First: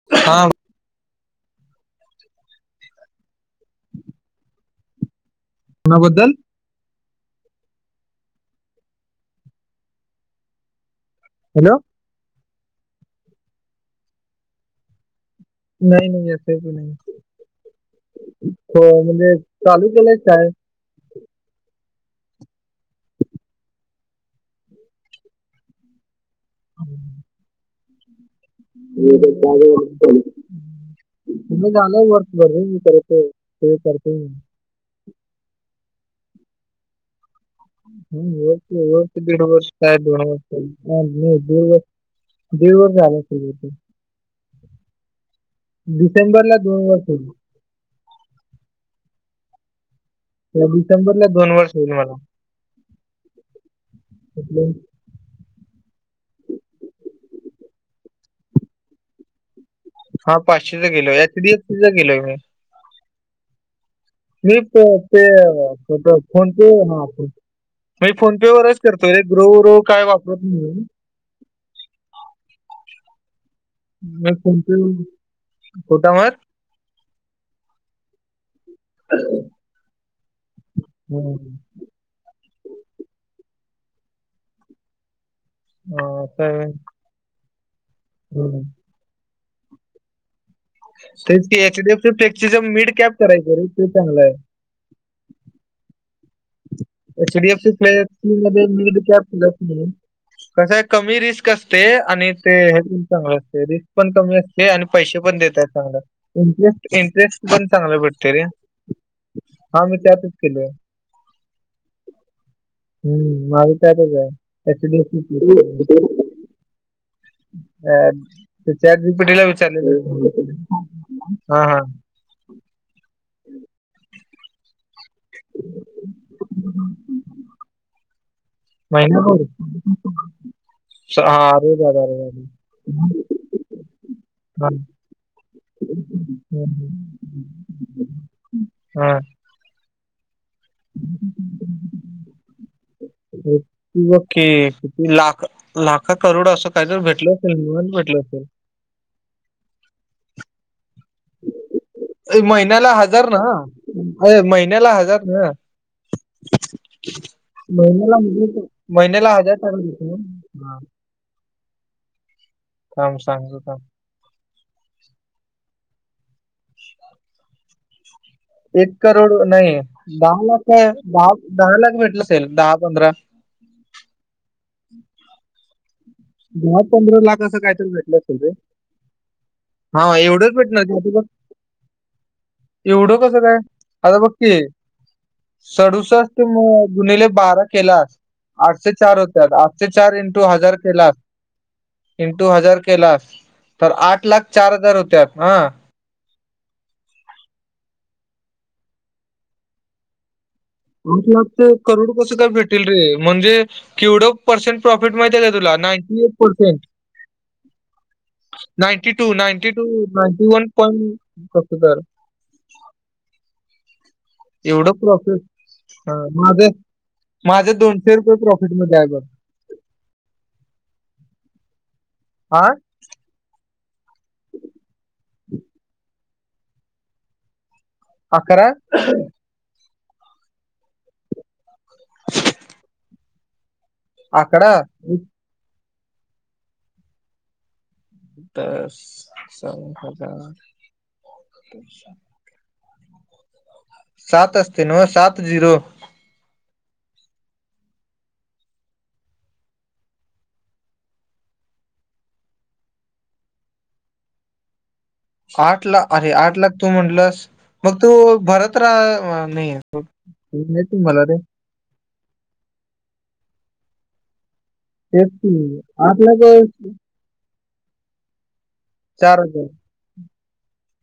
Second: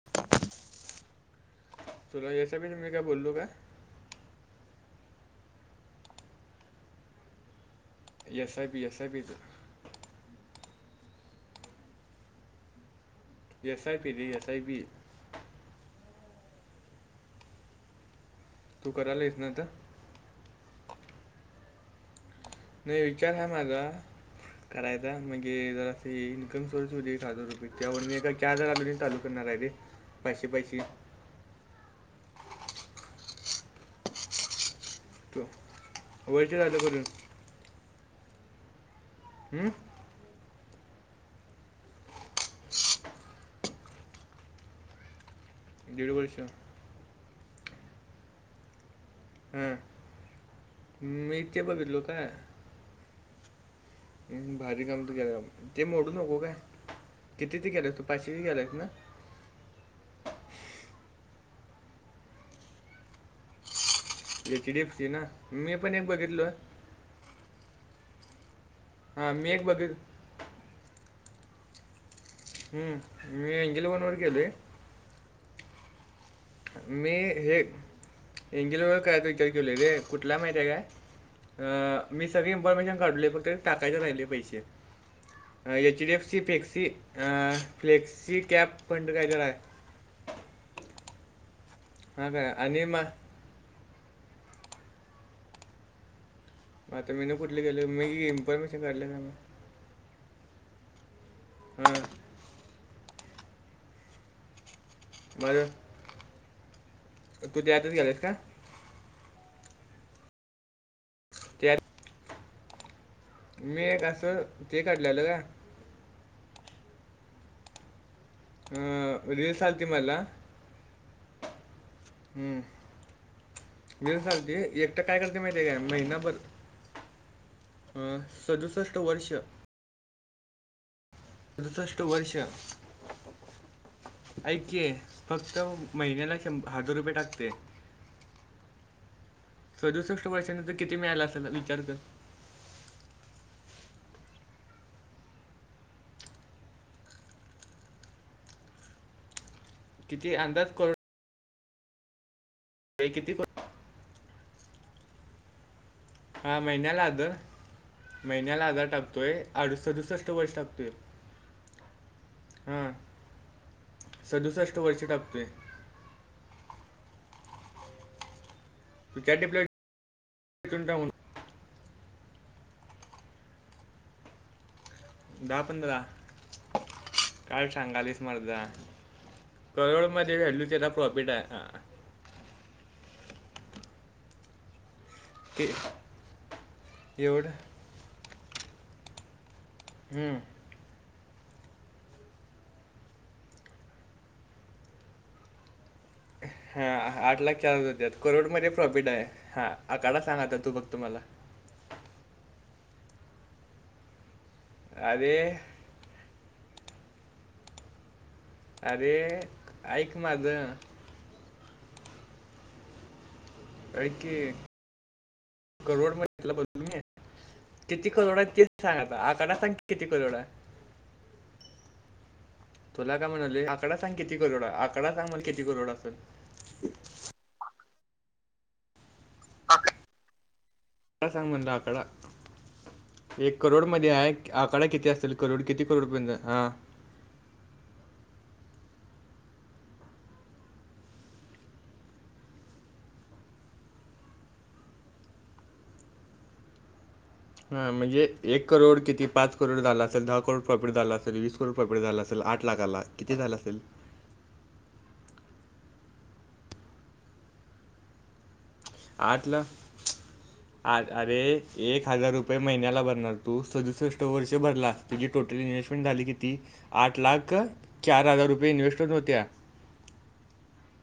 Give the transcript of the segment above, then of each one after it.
[unintelligible] तुला S I P च मी काय बोललो का? कुणाबद्दल? एस आय पी, एसआयपी च हॅलो. एसआयपी रे एसआयपी नाही नाही एस आय पी नाही. तू हो म्हणजे करायलायस ना तर चालू केलंय की काय? नाही. विचार हा माझा करायचा म्हणजे, जरा अस इन्कम सोर्स होते एक हजार रुपये त्यामुळे मी एका चार जणांमध्ये चालू करणार आहे रे, पाचशे पाचशे. मग झाला वर्ष भर मी करतोय, ते करते. वर्ष झालं करून. हं वर्ष, वर्ष दीड वर्ष हं? काय? दोन वर्ष मी दीड वर्ष, दीड वर्ष झालं असतील. [inaudible] वर्ष डिसेंबर ला दोन वर्ष होईल. हा, या डिसेंबरला मी दोन ते वर्ष होईल बघितलो का? मला भारी काम तू केलंय. ते मोडू नको काय, कितीच केलाय तू? पाचशेची केलायस ना. हा पाचशेच केलं. एच डी एफ सी च केलय मी. मी एच डी ते एफ सी पे ना मी पण एक बघितलो फोन पे हा फोन पे. मी फोन पे वरच करतोय रे, हां ग्रो मी एक वगैरे बघित काय वापरत नाही. हं. मी एंजल वन वर केलय. हं कुठवर. मी हे एंजल वन वर करायचं विचार केलोय रे. कुठल माहिती आहे काय? मग अं, मी सगळी इन्फॉर्मेशन काढलोय फक्त टाकायच राहिलय पैसे. एच अ, डी एफ सी काय फ्लेक्सी, अं फ्लेक्सी हं. कॅप फंड काय तर हाय. तेच की एचडीएफसी हा च काय टच आणि मिड मा कॅप करायचं रे ते चांगलं हाय. आता मी ना कुठले एचडीएफसी गेलो मी फ्लेक्स मध्ये इन्फॉर्मेशन नीड काढले का कॅप मग फ्लेक्स हं, कसं आहे कमी रिस्क असते. हां आणि ते हे पण चांगलं असते रे पण कमी असते आणि पैसे पण माझं देतायत चांगल इंटरेस्ट, इंटरेस्ट तू पण त्यातच चांगलं गेलास का भेटते रे हा मी त्यातच केलोय. त्यात हं माझं मी एक त्यातच हाय. असं ते एचडीएफसी काढलेलं का फ्लेक्स ह्याच्या आधी पिढीला रील्स आलती मला विचारलेलं. हां हां. हं मिरज सांगते एक आता काय करते माहिती आहे काय? महिनाभर अं सदुसष्ट वर्ष महिनाभर सारे सदुसष्ट दादा रे [inaudible] ऐक की, फक्त महिन्याला शंभ हं, हजार हं. रुपये टाकतय. हां. सदुसष्ट वर्षाानंतर किती मिळालं असल विचार कर? व ओके किती लाख? लाखो करोड असं काहीतरी भेटलं असेल, निवांत भेटलं असेल. किती? अंदाज कर ये महिन्याला हजार किती ना? करो- होय महिन्याला हजार ना हा महिन्याला हजार. म्हणजे महिन्याला हजार महिन्याला टाकतोय, हजार आड टाकत होते सदुसष्ट वर्ष ना हा, टाकतोय. हां थांब, सांगतो थांब. सदुसष्ट वर्ष टाकतोय. एक करोड तुझ्या नाही, डिप्लॉटून दहा लाख, टाकून दहा.. दहा लाख भेटलं असेल दहा, पंधरा दहा पंधरा दहा, पंधरा लाख असं काय कायतरी भेटलं सांगालीस असंल रे. मर्दा हा करोडमध्ये एवढंच व्हॅल्यू, भेटणार त्याला की आता बघ प्रॉफिट आहे. एवढं कसं काय? आता बघ की ते सडूसष्ट ने गुनीले एवढं बारा केलास, आठशे चार होतात. ते चार हम्म. इंटू हजार केला इंटू हजार केलास, तर आठ लाख चार हजार होत्यात. हा. हा, आठ लाख चार हजार होतात. करोडमध्ये प्रॉफिट आहे, हा आकडा सांग आता तू बघ आठ लाखचं करोड कसं काय भेटेल रे? म्हणजे केवढं? पर्सेंट प्रॉफिट माहित अरे, आहे का तुला, नाईंटी एट पर्सेंट. नाईंटी अरे टू, नाईंटी टू, ऐक नाईंटी वन माझं. पॉइंट तसंतर ऐक की एवढं प्रॉफीट? करोड [unintelligible] किती दोनशे रुपये करोड आहे तेच प्रॉफिट मध्ये सांग आहे आता. बघ आकडा सांग की किती करोड आहे. आ? तुला काय म्हणालोय, आकडा सांग किती करोड आहे, आकडा सांग मला किती करोड असंल? अकरा? आकरा? आकडा सांग म्हणलं आकडा. एक करोड मध्ये आहे, अकरा आकडा किती असल करोड किती करोडपर्यंत हा दस, सौ, हजार. सात असतें नव्ह सात झिरो. हा म्हणजे एक करोड किती पाच करोड झाला असेल, दहा करोड प्रॉफिट झालं असेल, वीस करोड प्रॉफिट झालं असेल आठ लाखाला. किती झालं असेल? आठ ला अरे आठ लाख तू म्हटलंस, मग तू भरत का लाख नाही, आ तु मला अरे दे. एक हजार रुपये महिन्याला भरणार तू, सदुसष्ट वर्ष भरला. तुझी तेच की टोटल इन्हेस्टमेंट आठ झाली किती? लाख आठ लाख चार हजार रुपये इन्व्हेस्ट चार हजार.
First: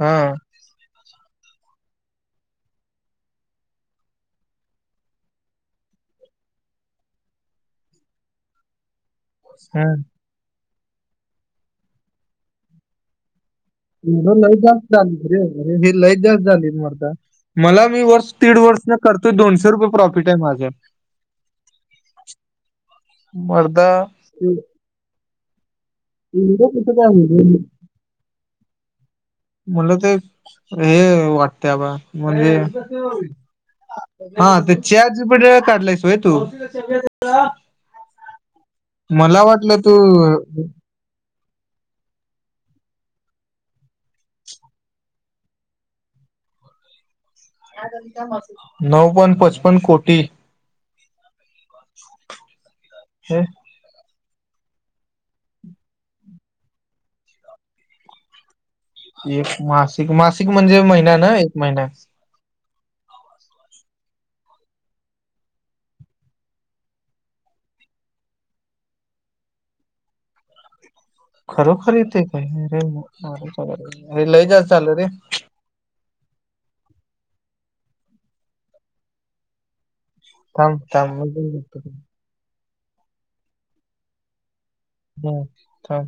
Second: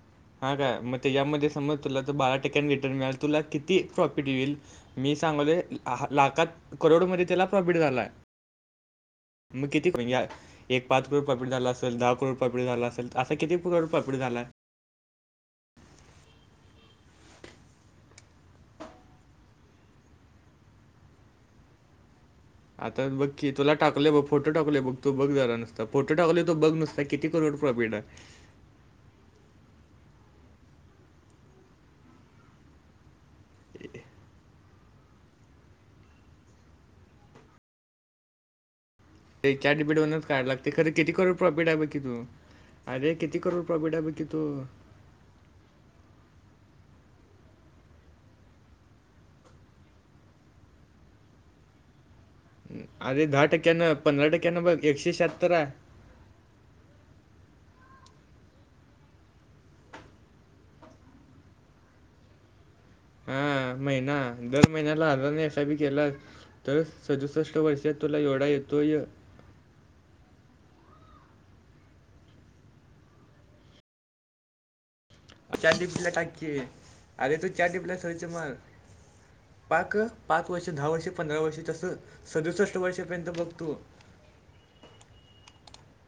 हा. हा काय, मग त्याज्यामध्ये समज तुला तर, बारा टक्क्यांनी रिटर्न मिळाल. तुला किती प्रॉफिट येईल? मी सांगायलोय लाखात, करोड मध्ये त्याला प्रॉफिट झालाय. मग हा कितीक एक पाच करोड प्रॉफिट झाला असेल, दहा करोड प्रॉफिट झाला असेल. अस किती? [unintelligible] लय आहे जास्त झाली की रे! हे लय जास्त झाली मर्दा. मला मी वर्ष, दीड वर्ष करतोय. दोनशे रुपये प्रॉफिट आहे माझं. आता बघ की, तुला मर्दा टाकलोय बघ, फोटो एव- टाकलोय बघ, तू बघ जरा नुसत. फोटो टाकलोय तो बघ एवढं कुठं नुसता, काय किती होईल करोड प्रॉफिट आहे. मला ते हे वाटतयं अबा, म्हणजे [unintelligible] हा, ते चाट जीपीटी वर काढलंयस व्हय तू? मला ते वाटलं तू काढायला लागते. खरं किती करोड प्रॉफिट आहे बघ की तू. अरे किती करोड प्रॉफिट आहे बघ कि तू. नऊ पॉइं पचपन्न कोटी. अरे हे दहा टक्क्यानं पंधरा टक्क्यानं बघ एकशे शहत्तर आहे. एक मासिक मासिक म्हणजे महिना ना एक महिन. हां, महिना दर महिन्याला आज [unintelligible] नाही एस आय पी केला तर सदुसष्ट वर्षात तुला एवढा येतोय. खरं खर ते येतो काय रे लय जास्त चालेू रे. चॅट जीपीटीला टाक की, अरे तू चॅटजीपीटीला सर्च मार पाक. पाच वर्षे, थांब दहा वर्षे, थांब मी पंधरा पण वर्षे, बघतो ते. तसं सदुसष्ट वर्षापर्यंत बघतो. हम काय,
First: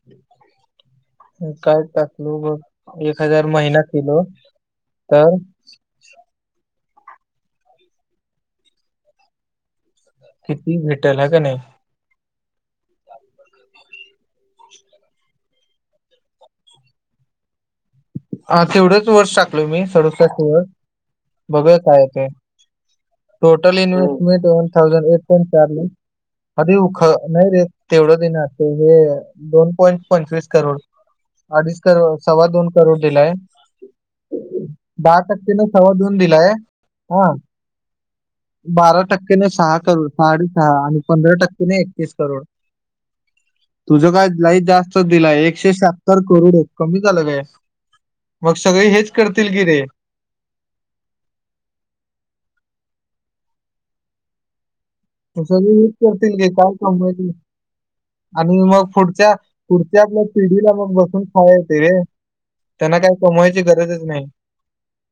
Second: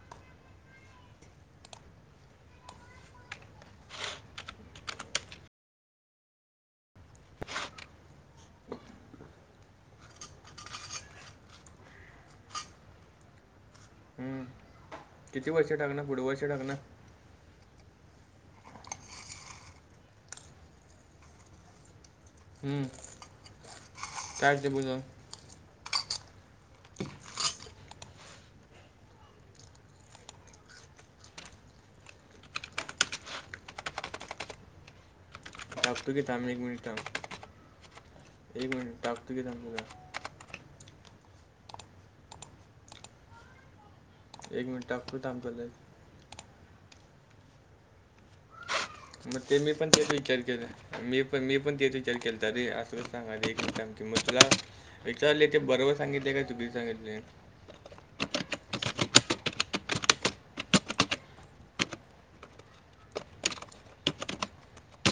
[inaudible] काय टाकलो बघ एक हजार महिना केलो तर. किती भेटल हा का नाही? हम, किती वर्ष टाकणार पुढ वर्ष टाकणार. हा तेवढंच वर्ष टाकलोय मी सदुसस्ट बघूया काय ते? हम्म. टोटल इनवेस्टमेंट टाक ते वन बघ जाऊन. थाउजंड एट प चारली. आधी उ ख नाही रे तेवढं दिणत हे दोन पॉईंट पंचवीस करोड. अडीच करोड सव्वा दोन करोड दिलाय. दहा टक्केने सव्वा टाकतो दोन की थांब दिलाय. एक मिनिट थांब. एक बारा मिनिट टाकतो टक्के की न थांब सहा तुला करोड. साडे सहा आणि पंधरा टक्के नाही एकतीस करोड तुझ काय? एक मिनिट जास्तच टाकतो दिला थांब तुला एकशे शहातर करोड कमी झालं काय मग सगळे हेच. मग करतील ते की मी रे पण ते विचर केलं. मी पण मी पण त्याचा विचार केला तर रे असं सांगा एकां क मग तुला. विचारले ते सगळे बरोबर हेच सांगितले करतील काय की चुकी सांगितले? कमवायचे आणि मग पुढच्या -पुढच्या आपल्या पिढीला मग बसून खाय येत रे. त्यांना काय कमवायची गरजच नाही.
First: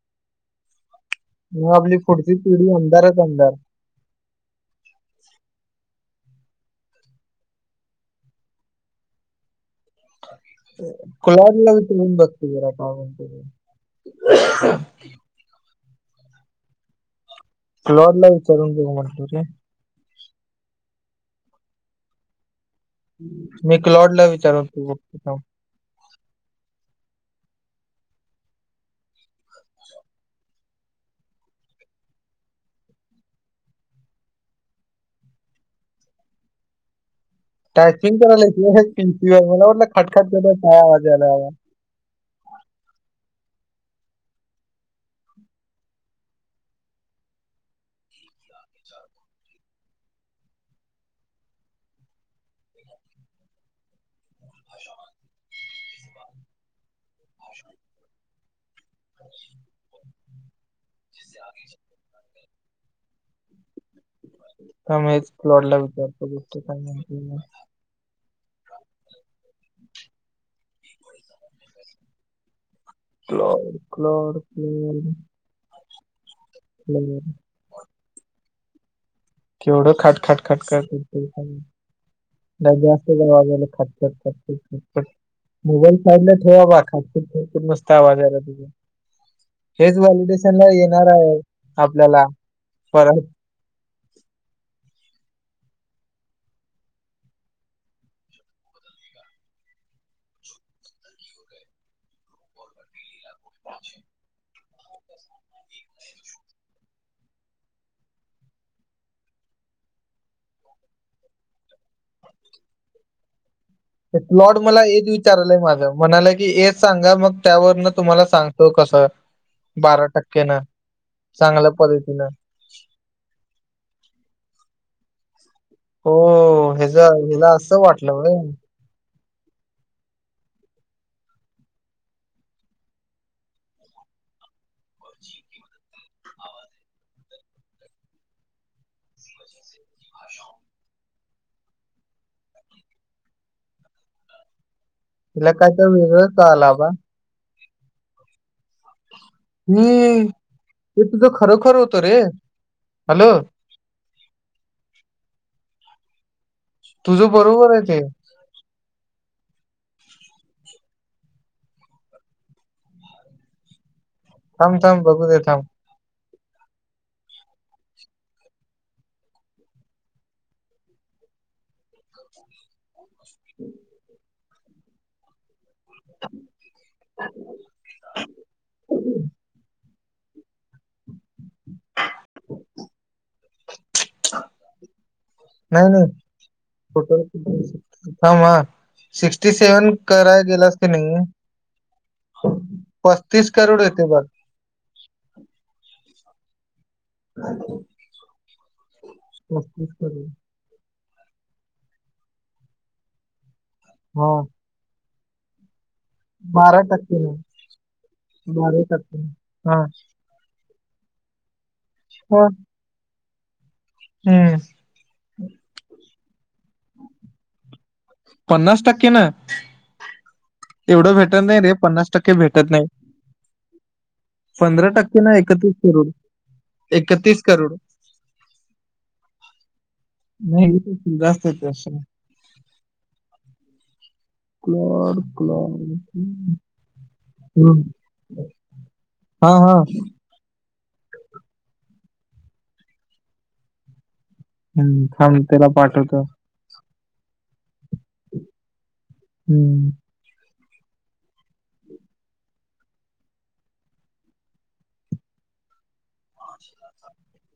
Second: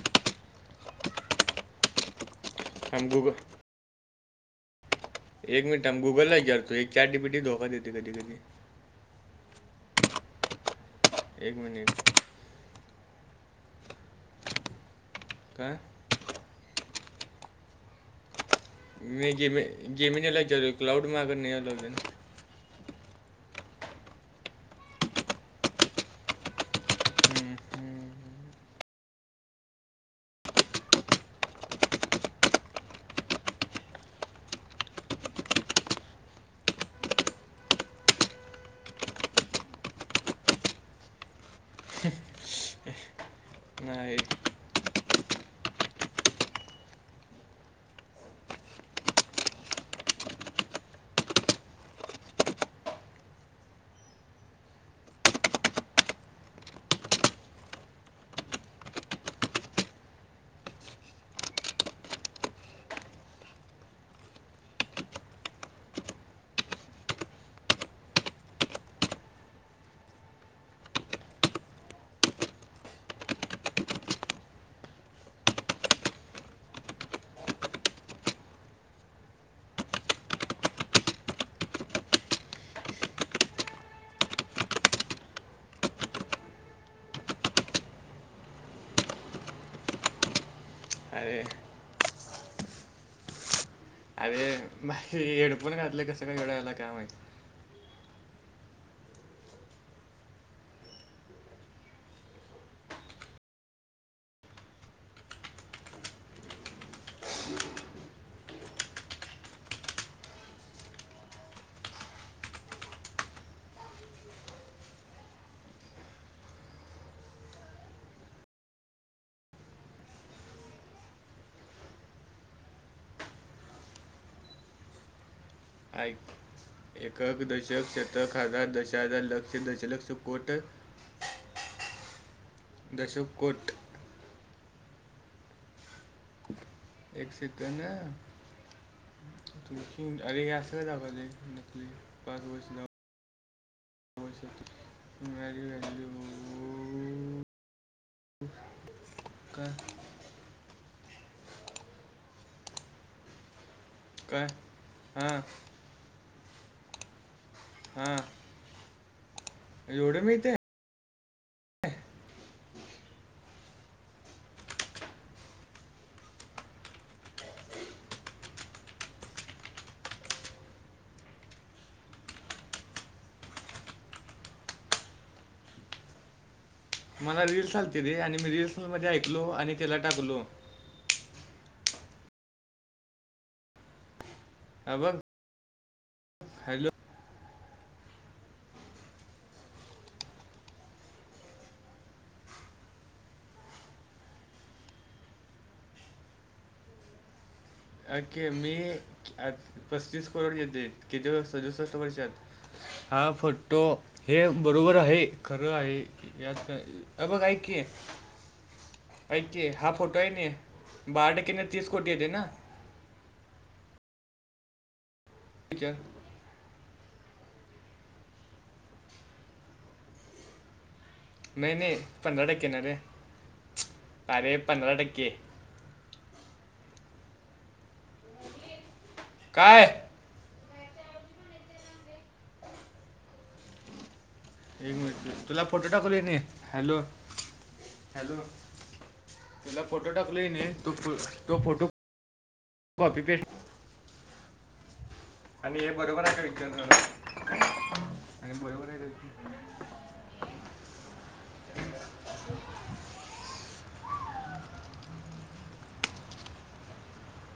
[inaudible] मग आपली पुढची पिढी थांब अंधारच गुगल -अंधार. एक मिनिट थांब गुगललाच करतो एक चार्ट जी पी टी धोका देत कधी -कधी. एक कलारला वि मिनिट तघन बघतरा काग. काय, लोड लाग. मी गेम गेमलाच्याल कलाउड मग नाहीन. मी क्लॉड ला विचार आलतो तो बघतो थांब हम्म हम्म, टायपिंग करायला पी ववर मला वाटलं खटखट काय वाजाला? नाही थांब मीच क्लाऊड ला विचारतो गोष्ट आहे ती काय. [inaudible] क्लाऊड क्लाऊड के. हम्म [inaudible] केवढं खट खट खट खटत. दीत वाला ख ख ख ख ख, मोबाईल साला ठेवा खासप खपूप मस्त आवाजायला तुझा. हेच व्हॅलिडेशन ला येणार आहे अरे आपल्याला परत. ह [inaudible] माझे हेडफोन घातले का? कसे काय गळाले? काय माहित. अच्छा [inaudible] [inaudible] लॉर्ड मला हेच विचारलंय माझं म्हणालं, की हेच सांगा मग त्यावरन तुम्हाला सांगतो कसं? बारा टक्केन [inaudible] चांगल्या क्वालीटीन हो ऐक ह्याचं एकक, हिला असं दशक, वाटलं व्हय शतक, हजार, दशहजार, लक्ष, दशलक्ष, कोट दश कोट [inaudible] एक सीट ना अरे असे लावाले [inaudible] न पा हो [inaudible] तिला काय तर वेगळं कळाला बा [unintelligible] काय हम्म ते तुझं खरोखर होत रे हॅलो. हा तुझं बरोबर आहे. ते एवढ्या! मीरच्या थाम थाम बघू दे? थाम हम् [inaudible] मला रील्स आलते रे आणि मी रील्स मध्ये ऐकलो आणि त्याला टाकलो. हा बघ नाही नाही हॅलो [inaudible] फोट हां म सिक्स्टी सेव्हन कराय गेलास की नाही? पस्तीस कारोड येत बघ [inaudible] ओके मी आज पस्तीस करोड केलते. किती वे सदुसष्ट वर्षात हा फोटो हा हे बरोबर आहे. खरं आहे. यात काय बारा टक्के अ ना बघ ऐक की [inaudible] बारा टक्के ऐक की हा फोटो आहे ना बारा टक्केने तीस कोटी येते हा, ना? हम्म च्या [inaudible] [inaudible] पन्नास टक्के ना एवढं भेट नाही रे पन्नास टक्के भेटत नाही. पंधरा टक्के ना एकतीस करोड एकतीस करोड काय? नाहीथ जास्त ते अस [unintelligible] मिनिट तुला क्लाॅड फोटो टाकलोय ने. क्लाॅड हॅलो? ह हॅलो? [inaudible] हा हा तुला फोटो टाकले ईने तो फोटो काॅपी पेस्ट हम्म सांत [inaudible] आणि हे बरोबर आहे का? विचारजरा आणि बरोबर आहे का? हम्म [inaudible]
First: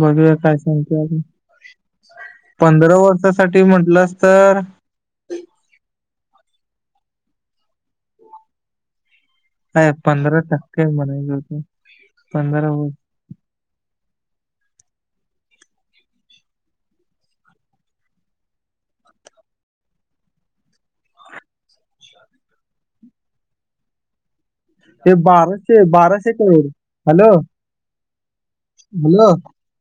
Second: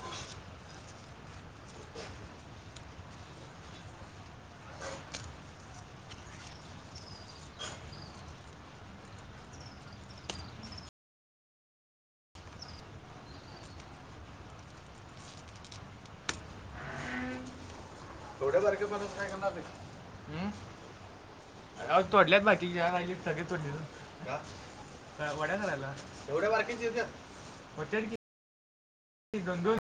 बघूया काय सांगते आजून, पंधरा वर्षांसाठी म्हंटलंस, तर आहे पंधरा टक्के, म्हणायल होत पंधरा व एवढ्या [unintelligible] काय करणार नहीं, अंम राव तोडल्यात बाकीच्या, [unintelligible] ते काय वड्या बाराशे करायला, बाराशे एवढ्या करोड बारक्या चिरत्यात, [unintelligible] बुलो